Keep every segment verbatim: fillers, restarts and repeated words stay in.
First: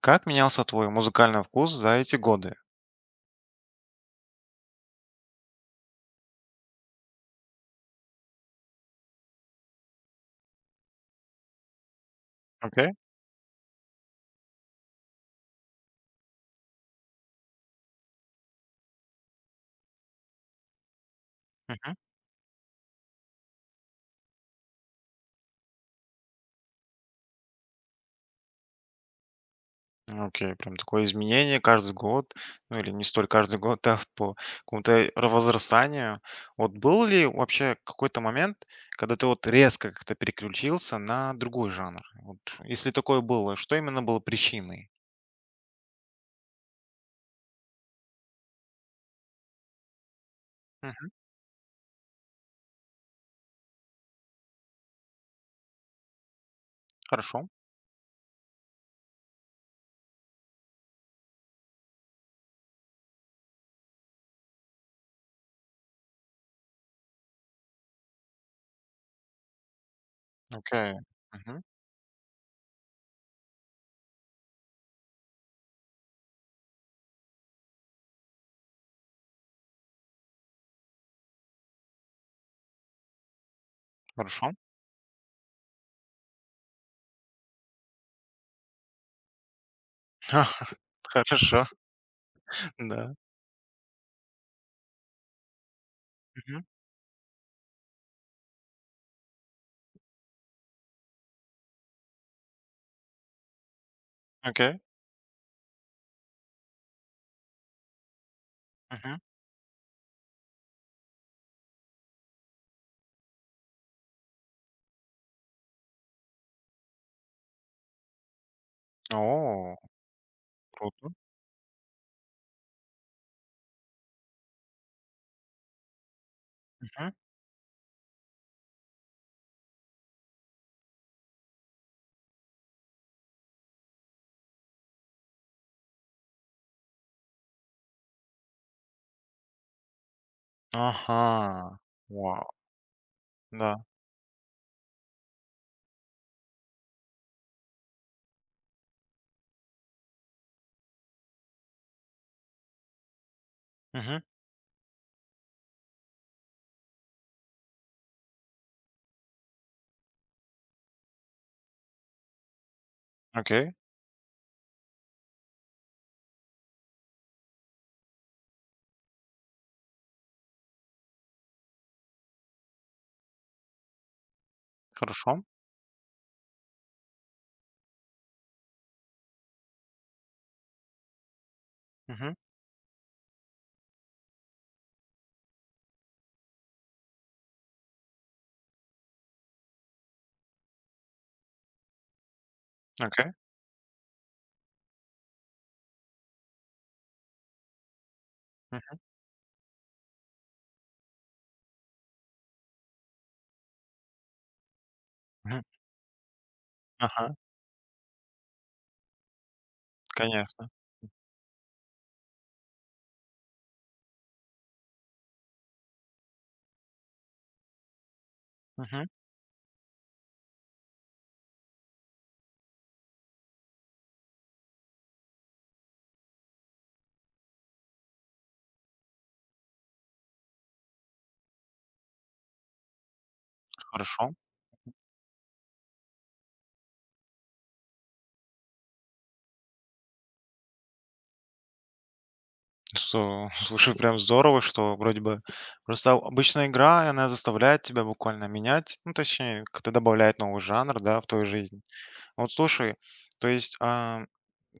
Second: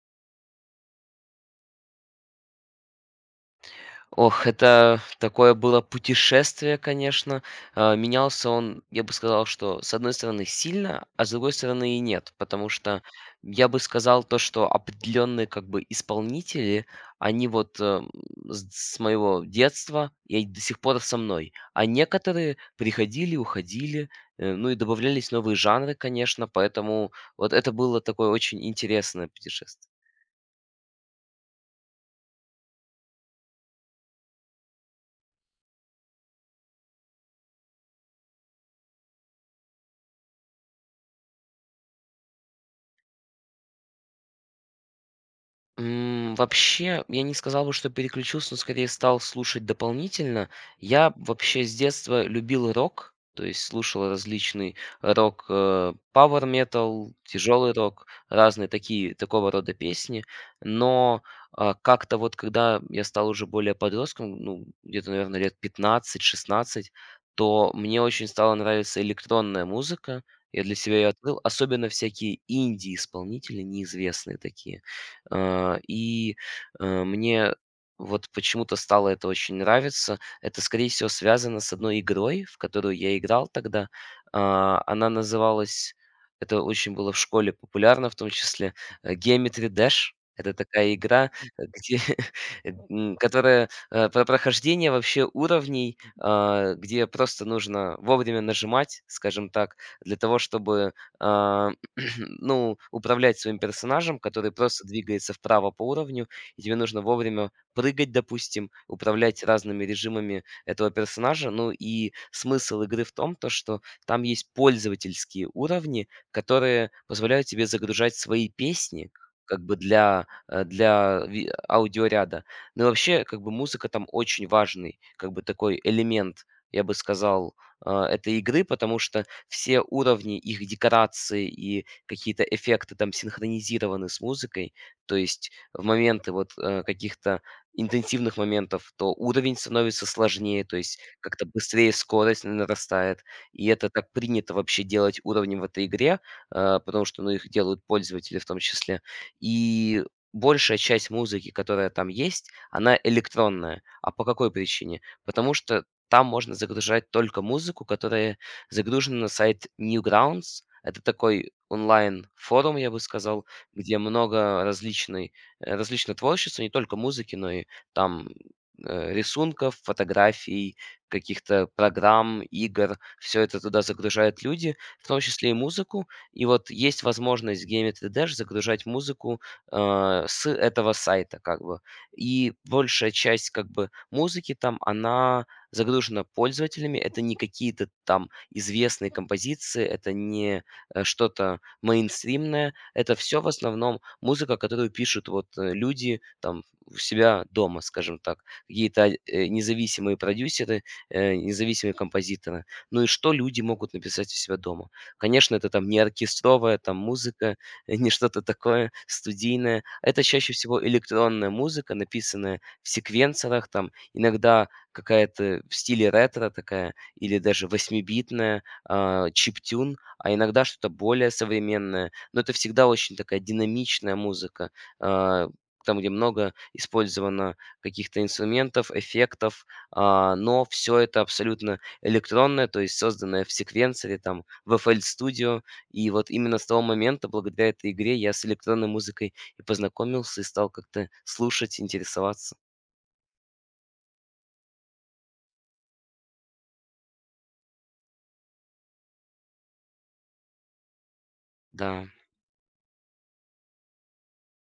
Как менялся твой музыкальный вкус за эти годы? Ох, это такое было путешествие, конечно. Э, менялся он, я бы сказал, что с одной стороны сильно, а с другой стороны и нет. Потому Окей. что я бы сказал то, что определенные как бы исполнители, они вот э, с с моего детства и до сих пор со мной. А Мгм. некоторые приходили, уходили, э, ну и добавлялись новые жанры, конечно. Поэтому вот это было такое очень интересное путешествие. Ну, окей, прям такое изменение каждый год, ну или не столь каждый год, да, по какому-то ра- возрастанию. Вот был ли вообще какой-то момент, когда ты вот резко как-то переключился на другой жанр? Вот, если такое было, что именно было причиной? М, вообще, я не сказал бы, что переключился, но скорее стал слушать дополнительно. Мгм. Я вообще с детства любил рок, то есть слушал различный рок, э, power metal, Хорошо. тяжелый рок, разные такие, такого рода песни. Но а, как-то вот когда я стал уже более подростком, ну, где-то, наверное, лет пятнадцать-шестнадцать, то мне очень стала нравиться электронная музыка. Я для Окей. себя ее открыл, Мгм. особенно всякие инди-исполнители, неизвестные такие. Э, и, э, мне вот почему-то стало это очень нравиться. Это, скорее всего, связано с одной игрой, в которую я играл тогда. Хорошо. А, она называлась это очень было в школе популярно, в том числе, э, Geometry Dash. Это такая игра, э, Хорошо. где, Да. м, которая, э, про прохождение вообще уровней, Мгм. а, где просто нужно вовремя нажимать, скажем так, для того, чтобы, а, ну, управлять своим персонажем, который Окей. просто двигается вправо по уровню, и тебе нужно вовремя прыгать, допустим, Мгм. управлять разными режимами этого персонажа. Ну и смысл игры в том, то, что там есть пользовательские уровни, которые позволяют тебе загружать свои песни как О, бы для, э, круто. для ви- э, аудиоряда. Ну и вообще, как бы музыка там очень важный, как бы такой элемент, я бы Мгм. сказал, э, этой игры, потому что все уровни, их декорации и какие-то эффекты там синхронизированы с музыкой. То есть в моменты вот э, каких-то интенсивных моментов, то уровень становится сложнее, то есть как-то Ага. быстрее скорость Вау. нарастает. И Да. это так принято вообще делать уровнем в этой игре, э, потому что ну, их делают пользователи в том числе. И большая часть музыки, которая там есть, она электронная. А Мгм. по какой причине? Потому что там можно загружать только музыку, которая загружены на сайт Newgrounds. Это такой онлайн-форум, я бы сказал, Окей, где много различной, э, различного творчества, не только музыки, но и там э, рисунков, фотографий, каких-то программ, игр. Все это туда загружают люди, в том хорошо. числе и музыку. И вот есть возможность в Geometry Dash загружать музыку э, с этого сайта, как бы. Мгм. И большая часть, как бы, музыки там, она загружена пользователями. Это не какие-то там известные композиции, это не, э, что-то мейнстримное. Это Окей. все в основном музыка, которую пишут вот, э, люди там у себя дома, скажем так. Мгм. Какие-то, э, независимые продюсеры, э, независимые композиторы. Ну и что люди могут написать у себя дома? Конечно, это там не оркестровая там Ага, музыка, не что-то такое студийное. Это чаще конечно. всего электронная музыка, написанная в секвенсорах, там иногда какая-то в стиле ретро такая или даже восьмибитная битное Мгм. а, чиптюн, а иногда что-то более современное. Но это всегда очень такая динамичная музыка, а, там, где много использовано каких-то инструментов, эффектов, а, но все это абсолютно электронное, то есть созданное в секвенсоре, Хорошо. там, в F L Studio. И вот именно с того момента, благодаря этой игре, я с электронной музыкой и познакомился, и стал как-то слушать, интересоваться. Со Слушай, прям здорово, что вроде бы просто обычная игра, и она заставляет тебя буквально менять, ну, точнее, как-то добавляет новый жанр, да, в твою жизнь. Да. Вот слушай, то есть, а,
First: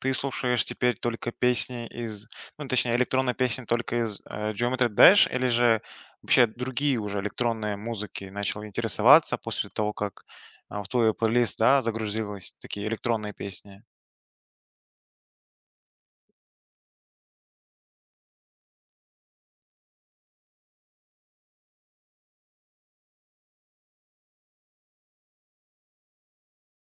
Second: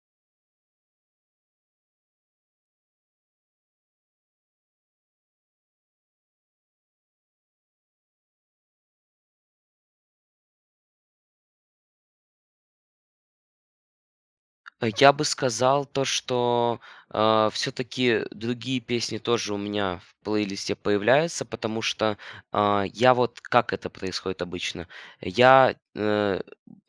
ты слушаешь теперь только песни из, ну, точнее, электронные песни только из э, Geometry Dash или же вообще другие уже электронные музыки начал интересоваться после того, как а, в твой плейлист, да, загрузились такие электронные песни? Э, я бы сказал то, что, все таки другие песни тоже у меня в плейлисте появляются, потому что, а, я вот как это происходит обычно? Я, э,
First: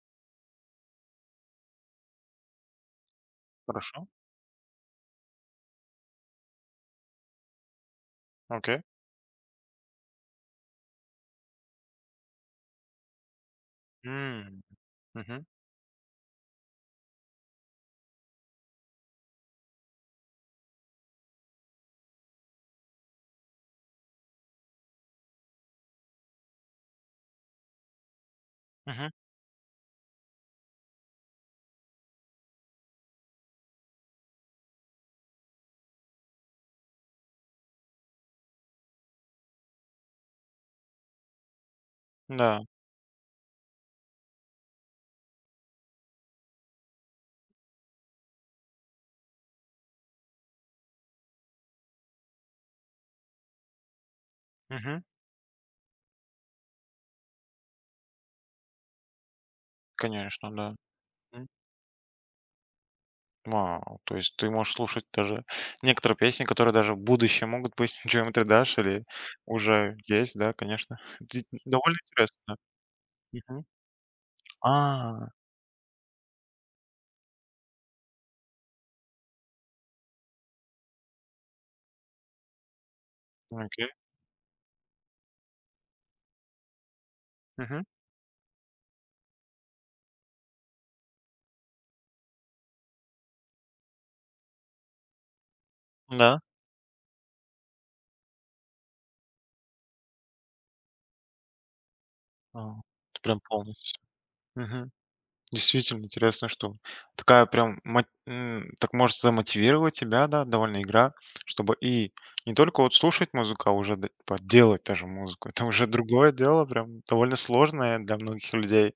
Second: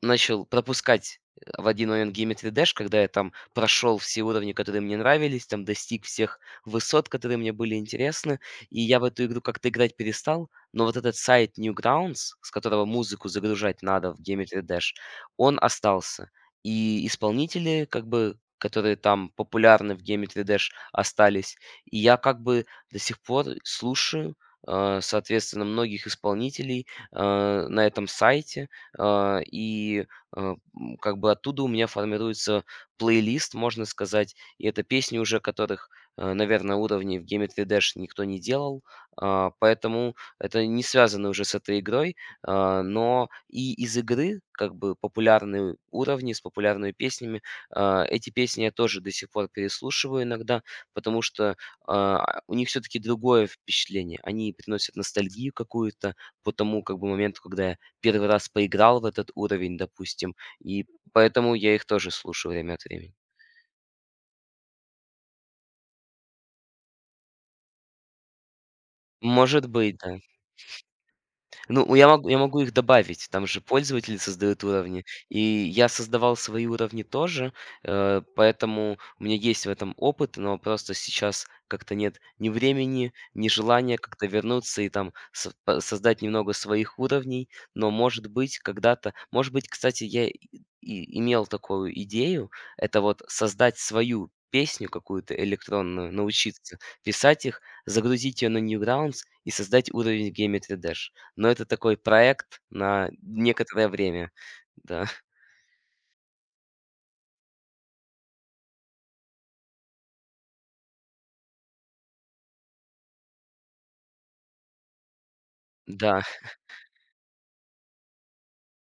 начал пропускать э, в один момент "Геометрию Dash", когда я там прошел Хорошо, все уровни, которые мне нравились, там достиг всех высот, которые мне были интересны, и окей. я в эту игру как-то играть перестал. Но вот этот сайт Newgrounds, с которого музыку загружать надо в М, "Геометрию Dash", мгм, он остался. И исполнители, как бы, которые там популярны в Game три Dash, остались. И я как бы до сих пор слушаю, э, соответственно, многих исполнителей э, на этом сайте. мгм, Э, и э, м, как бы оттуда у меня формируется плейлист, можно сказать. И это песни уже, которых, э, наверное, уровней в Game три Dash никто не делал. А, поэтому это не связано уже с этой игрой. да, А, но и из игры, как бы, популярные уровни с популярными песнями. А, эти песни я тоже до сих пор переслушиваю иногда, потому что, а, у них все таки другое впечатление. Они приносят мгм, ностальгию какую-то по тому, как бы, моменту, когда я первый раз поиграл в этот уровень, допустим, конечно, да. и М. поэтому я их тоже слушаю время от времени. Вау, то есть ты можешь слушать даже некоторые песни, которые даже в будущем могут быть Geometry Dash или Может уже быть, да. есть, да, конечно. Ди- Ну, Довольно я могу я интересно. могу их добавить. Там же пользователи создают уровни. А, И я создавал свои уровни тоже, э, поэтому у меня есть в этом опыт, но просто сейчас как-то нет ни времени, ни окей. желания как-то вернуться и там со по создать немного своих уровней. Мгм. Но, может быть, когда-то может быть, кстати, я и и имел такую идею. Это вот создать свою песню какую-то электронную, Да. научиться писать их, загрузить ее на Newgrounds и создать уровень в Geometry Dash. Но это такой проект А, на это прям некоторое полностью. время. Мгм. Да, Действительно интересно, что такая прям мо м, так может замотивировать тебя, да, довольно игра, чтобы и не только вот слушать музыку, а уже д типа делать даже музыку. Это уже да. другое дело, прям довольно сложное для многих людей.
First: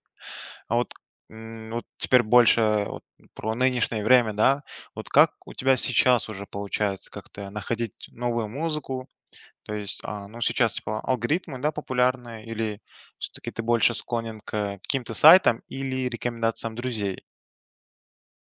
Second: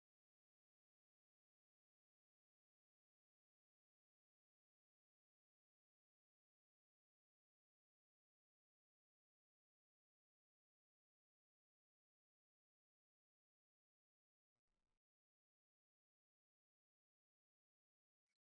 А вот, м, вот теперь больше вот про нынешнее время, да. Вот как у тебя сейчас уже получается как-то находить новую музыку? То есть, а, ну, сейчас, типа, алгоритмы, да, популярны, или все-таки ты больше склонен к каким-то сайтам или рекомендациям друзей?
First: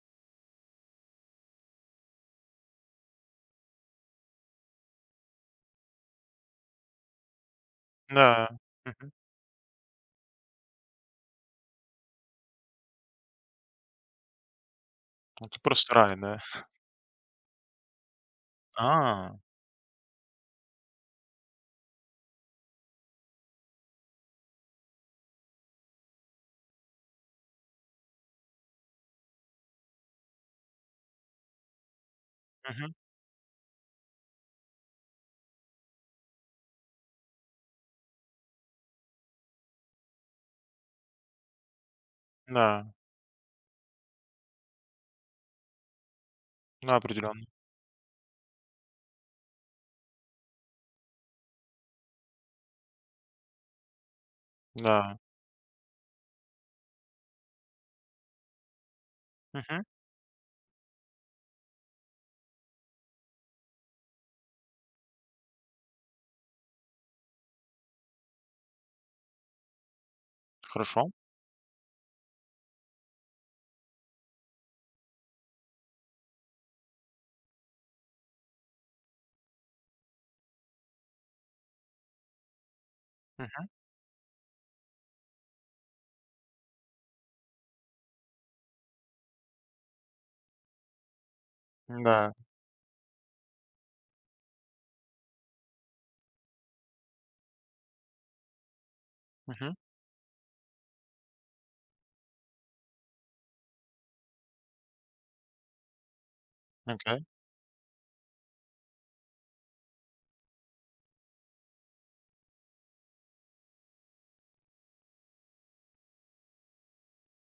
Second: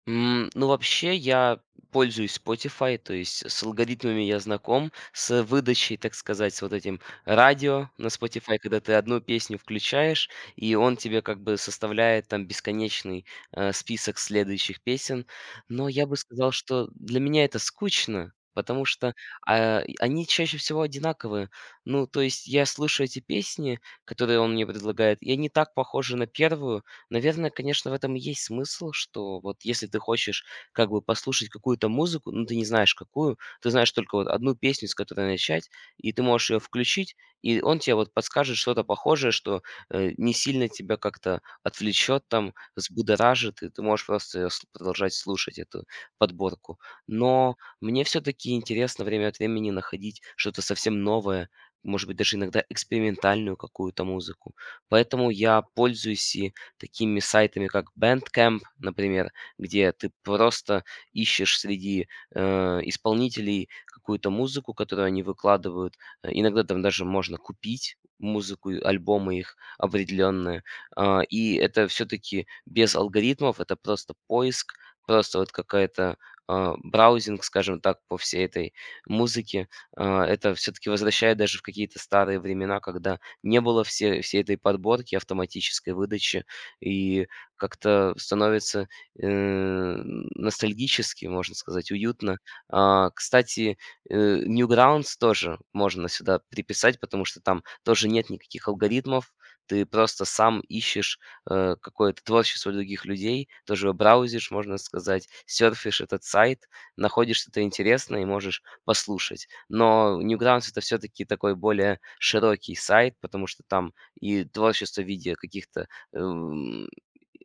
М, ну, вообще, я пользуюсь Spotify, то есть с алгоритмами я знаком, с выдачей, так сказать, с вот этим радио на Да. Spotify, когда ты Мгм. одну песню включаешь, и он тебе как бы составляет там бесконечный э, список следующих песен. Это Но просто я рай, бы да. сказал, что для меня это скучно, потому что А, а, и они чаще всего одинаковые. Ну, то есть я слышу эти песни, которые он мне предлагает, и они так похожи на первую. Наверное, конечно, в этом и есть смысл, что вот если ты хочешь как бы послушать какую-то музыку, но ты не мгм. знаешь какую, ты знаешь только вот одну песню, с которой начать, и ты можешь ее включить, и он тебе вот подскажет что-то похожее, что э, не сильно тебя как-то отвлечет, там, Да, взбудоражит, и ты можешь просто её с- продолжать слушать эту подборку. да, определенно. Но мне все-таки интересно время от времени находить что-то совсем новое, может быть, даже иногда экспериментальную какую-то музыку. Да. Поэтому я пользуюсь и такими сайтами, как Bandcamp, например, Мгм. где ты просто ищешь среди, э, исполнителей какую-то музыку, которую они выкладывают. Э, иногда там даже можно купить музыку, и альбомы их определенные. Хорошо. А, и это все-таки без алгоритмов, это просто поиск, просто вот какая-то, а, браузинг, скажем так, по всей этой музыке. А, это все-таки возвращает даже в какие-то старые времена, когда не было все всей этой подборки, автоматической выдачи и как-то становится, э, ностальгически, можно сказать, Мгм. Да. уютно. А, кстати, э, "Newgrounds" тоже можно сюда приписать, потому что там тоже нет никаких алгоритмов. Мгм. Ты просто сам ищешь, э, какое-то творчество других людей, тоже браузишь, можно сказать, серфишь этот сайт, Окей. находишь что-то интересное и можешь послушать. Но "Newgrounds" — это все таки такой более широкий сайт, потому что там и творчество в виде каких-то эм,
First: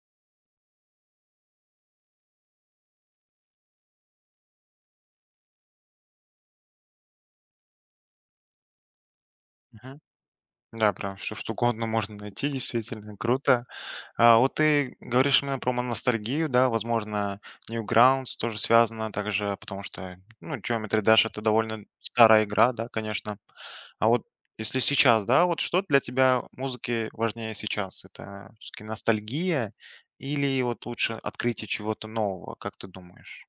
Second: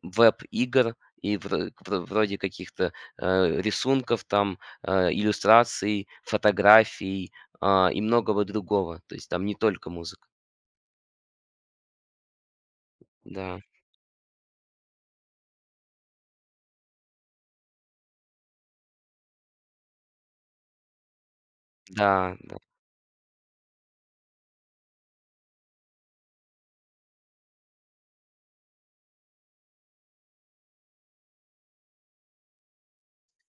веб-игр и вро вро вроде каких-то, э, рисунков там, э, иллюстраций, фотографий, а, и многого другого. То есть там не только Мгм. музыка. Да, прям всё что угодно можно найти, действительно Да, круто. А вот ты говоришь именно про мо- ностальгию, да, возможно, Newgrounds тоже связано также, потому что, ну, Geometry Dash это довольно да. старая игра, да, конечно. А вот если сейчас, да, вот что для тебя музыки важнее сейчас? Это все-таки ностальгия или вот лучше открытие чего-то нового, как ты думаешь?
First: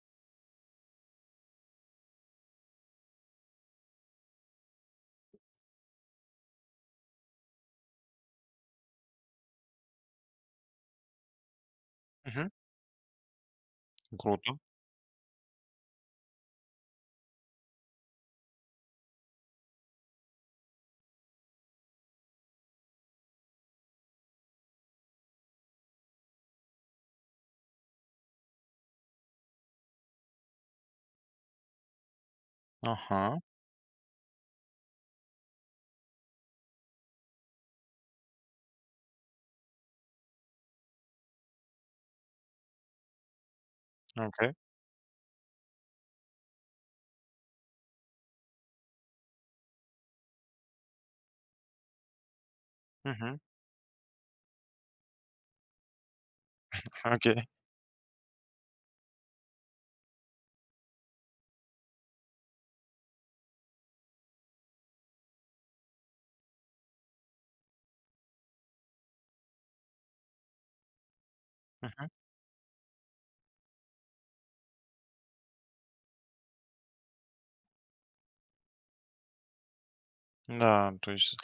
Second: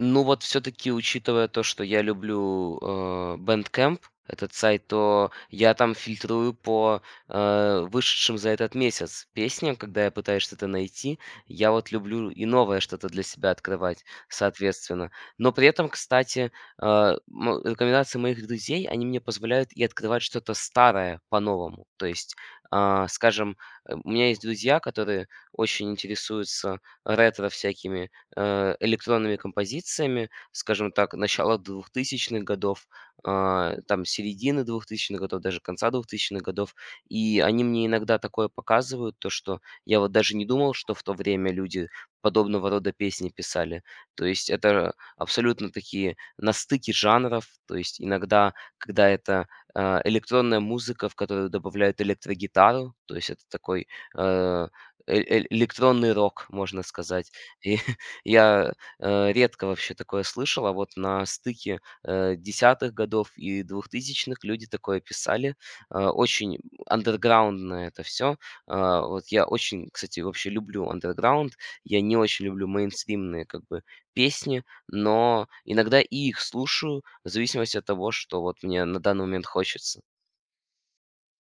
Ну вот все таки учитывая то, что я люблю, э, Bandcamp, этот сайт, то я там фильтрую по, э, вышедшим за этот месяц песням, когда я пытаюсь что-то найти. Я вот люблю и Мгм. новое что-то для себя открывать, Круто. соответственно. Но при этом, кстати, э, мо рекомендации моих друзей, они мне позволяют и открывать что-то старое по-новому. То есть, а, скажем, э, у меня есть друзья, которые очень интересуются ретро всякими э, электронными композициями, скажем так, начала двухтысячных годов, Ага, а, там середины двухтысячных годов, даже конца двухтысячных годов. И они мне иногда такое показывают, то что я вот даже не думал, что в то время люди подобного рода песни писали. То есть окей. это абсолютно такие на стыке жанров. То есть иногда, когда это а, электронная музыка, в которую добавляют электрогитару, то есть Мгм. это такой э, э- э- электронный рок, можно сказать. Окей. И я, э, редко вообще такое слышал, а вот на стыке, э, десятых годов и двухтысячных люди такое писали. А, очень андерграундно это все. Вот я очень, кстати, вообще люблю андерграунд. Я не очень люблю мейнстримные как бы песни, но иногда и их слушаю в зависимости от того, что вот мне на данный момент хочется. Да, то есть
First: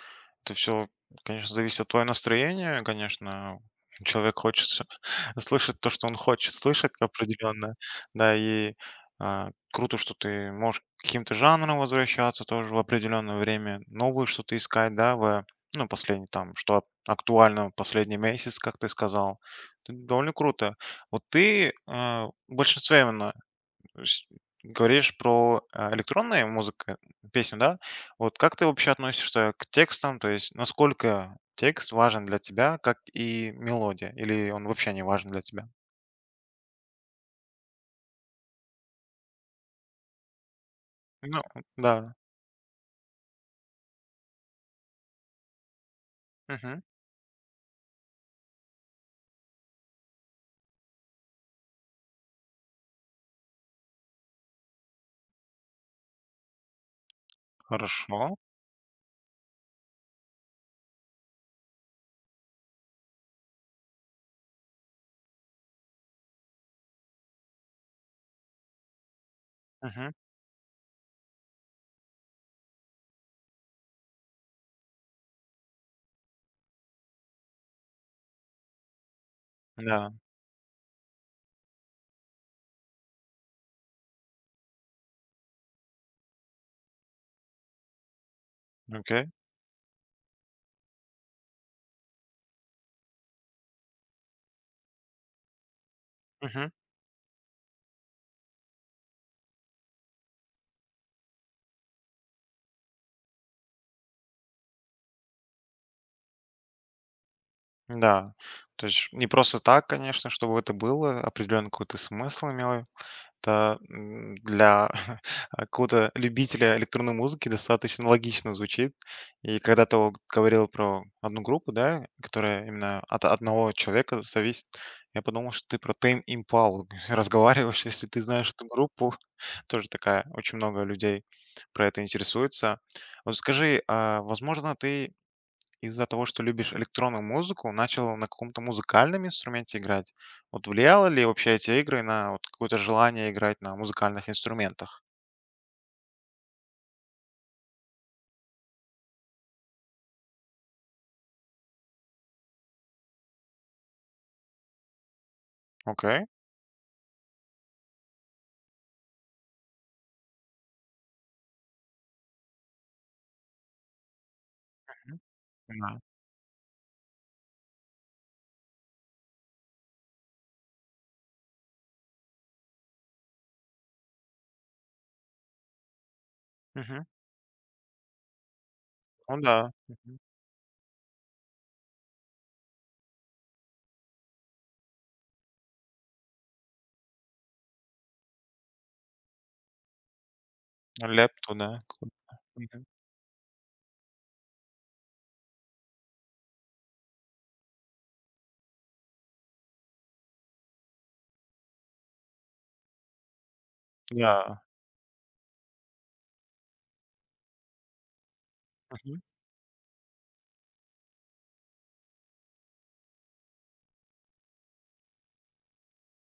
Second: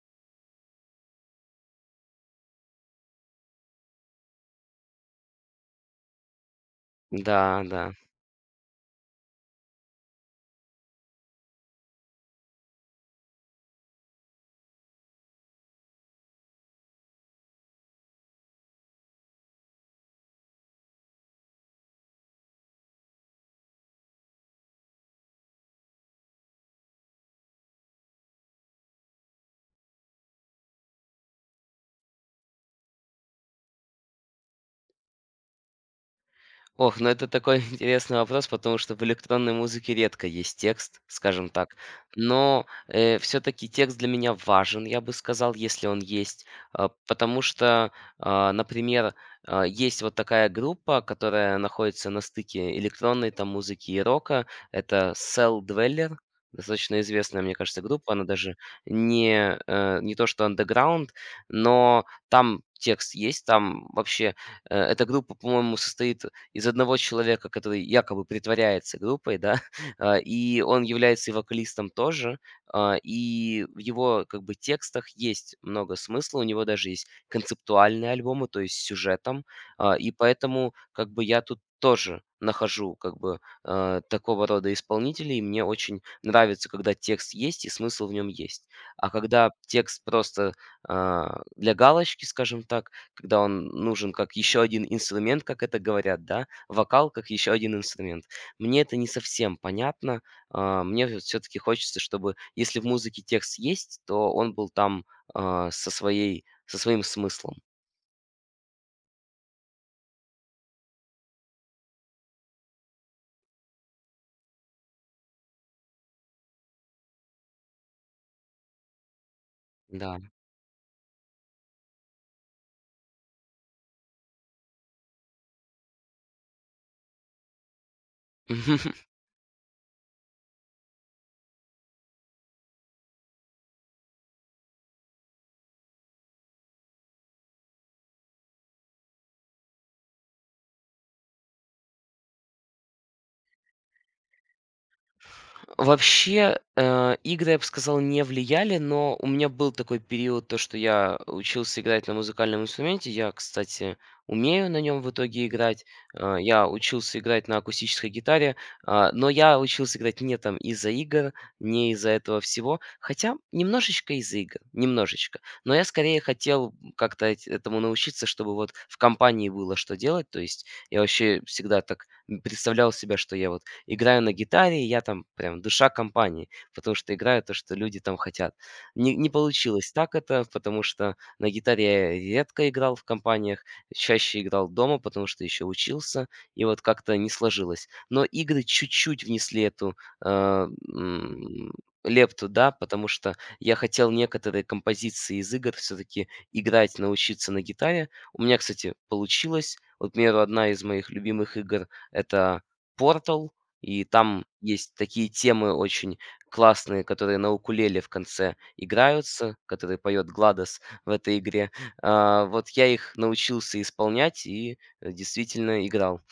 это все, конечно, зависит от твоего настроения, конечно. Человек хочет с слышать то, что он хочет слышать Да, определенно. да. Да, и, а, круто, что ты можешь к каким-то жанрам возвращаться тоже в определенное время, новые что-то искать, да, в ну, последний там, что ак- актуально в последний месяц, как ты сказал. Это довольно круто. Вот ты, а, в большинстве именно Ш говоришь про, а, электронные музыка песню, да? Вот как ты вообще относишься к текстам? То есть насколько текст важен для тебя, как и мелодия? Или он вообще не важен для тебя? Ох, ну это такой интересный вопрос, потому что в электронной музыке редко есть текст, Ну скажем так. да. Но э, все-таки текст для меня важен, я бы сказал, если он есть. Мгм. А, потому что, а, например, а, есть вот такая группа, которая находится на стыке электронной там музыки и рока. Это Cell Dweller. Достаточно известная, мне кажется, группа. Хорошо. Она даже не, э, не то что underground, но там текст есть, там вообще Э, эта группа, по-моему, состоит из одного человека, который якобы притворяется группой, да, Мгм. а, и он является и вокалистом тоже, а, и в его как бы текстах есть много смысла, у него даже есть концептуальные альбомы, то есть с сюжетом, а, и Да. поэтому как бы я тут тоже нахожу как бы э, такого рода исполнителей, и мне очень нравится, когда текст есть и смысл в нем есть. А Окей. когда текст просто а, для галочки, скажем так, когда он нужен как еще один инструмент, как это говорят, да, Мгм. вокал как еще один инструмент. Мне это не совсем понятно. А, мне вот все-таки хочется, чтобы если в музыке текст есть, то он был там а, со своей со своим смыслом. Да. То есть не просто так, конечно, чтобы это было, определенный какой-то смысл имело. Это, м, для какого-то любителя электронной музыки достаточно логично звучит. И когда ты вот Да. говорил про одну группу, да, которая именно от одного человека зависит, я подумал, что ты про Tame Impala разговариваешь, если ты знаешь эту группу. Тоже такая, очень много людей про это интересуется. Вот скажи, а, возможно, ты из-за того, что любишь электронную музыку, начал на каком-то музыкальном инструменте играть. Вот влияло ли вообще эти игры на вот какое-то желание играть на музыкальных инструментах? Вообще, э, игры, я бы сказал, не влияли, но у меня был такой период, то, что я учился играть на музыкальном инструменте. Я, кстати, умею на нем в итоге играть. Окей, Э, я учился играть на акустической гитаре, а, но я учился играть не там из-за игр, не из-за этого всего, хотя немножечко из-за игр, немножечко. Но я да. скорее хотел как-то эт- этому научиться, чтобы вот в компании было что делать. То есть я вообще всегда так представлял себя, что я вот играю на гитаре, и я там прям душа компании, потому Мгм. что играю то, что люди там хотят. Не, не Ну да. получилось так Мгм. это, потому что на гитаре я редко играл в компаниях, чаще играл дома, потому что еще учился, и вот как-то не сложилось. Но игры чуть-чуть внесли эту а, Лепту, м, да, какую-то. лепту, да, Мгм. потому что я хотел некоторые композиции из игр все-таки играть, научиться на гитаре. У меня, кстати, получилось. Вот, к примеру, одна из моих любимых игр — это Portal. И там Да. есть такие темы очень классные, которые на укулеле в конце играются, которые поет Гладос в этой игре. А, вот я их научился исполнять и, э, действительно играл.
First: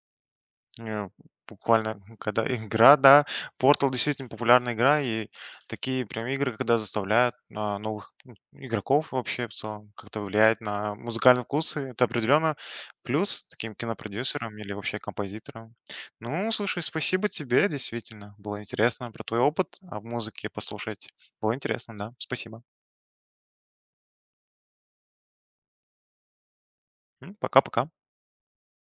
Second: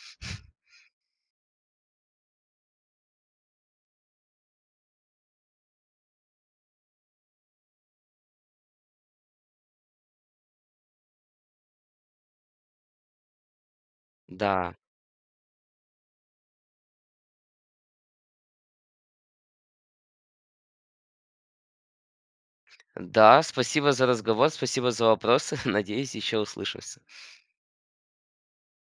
Э, буквально, когда игра, да. Portal действительно популярная игра, и такие прям игры, когда заставляют а, новых м, игроков вообще в целом как-то влиять на музыкальные вкусы, это определенно плюс таким кинопродюсерам или Да. вообще композиторам. Ну, слушай, спасибо тебе, действительно. Было интересно про твой опыт а в музыке послушать. Было интересно, да. Спасибо. Да, спасибо за разговор, спасибо за вопросы. Надеюсь, еще услышимся. М, Пока-пока.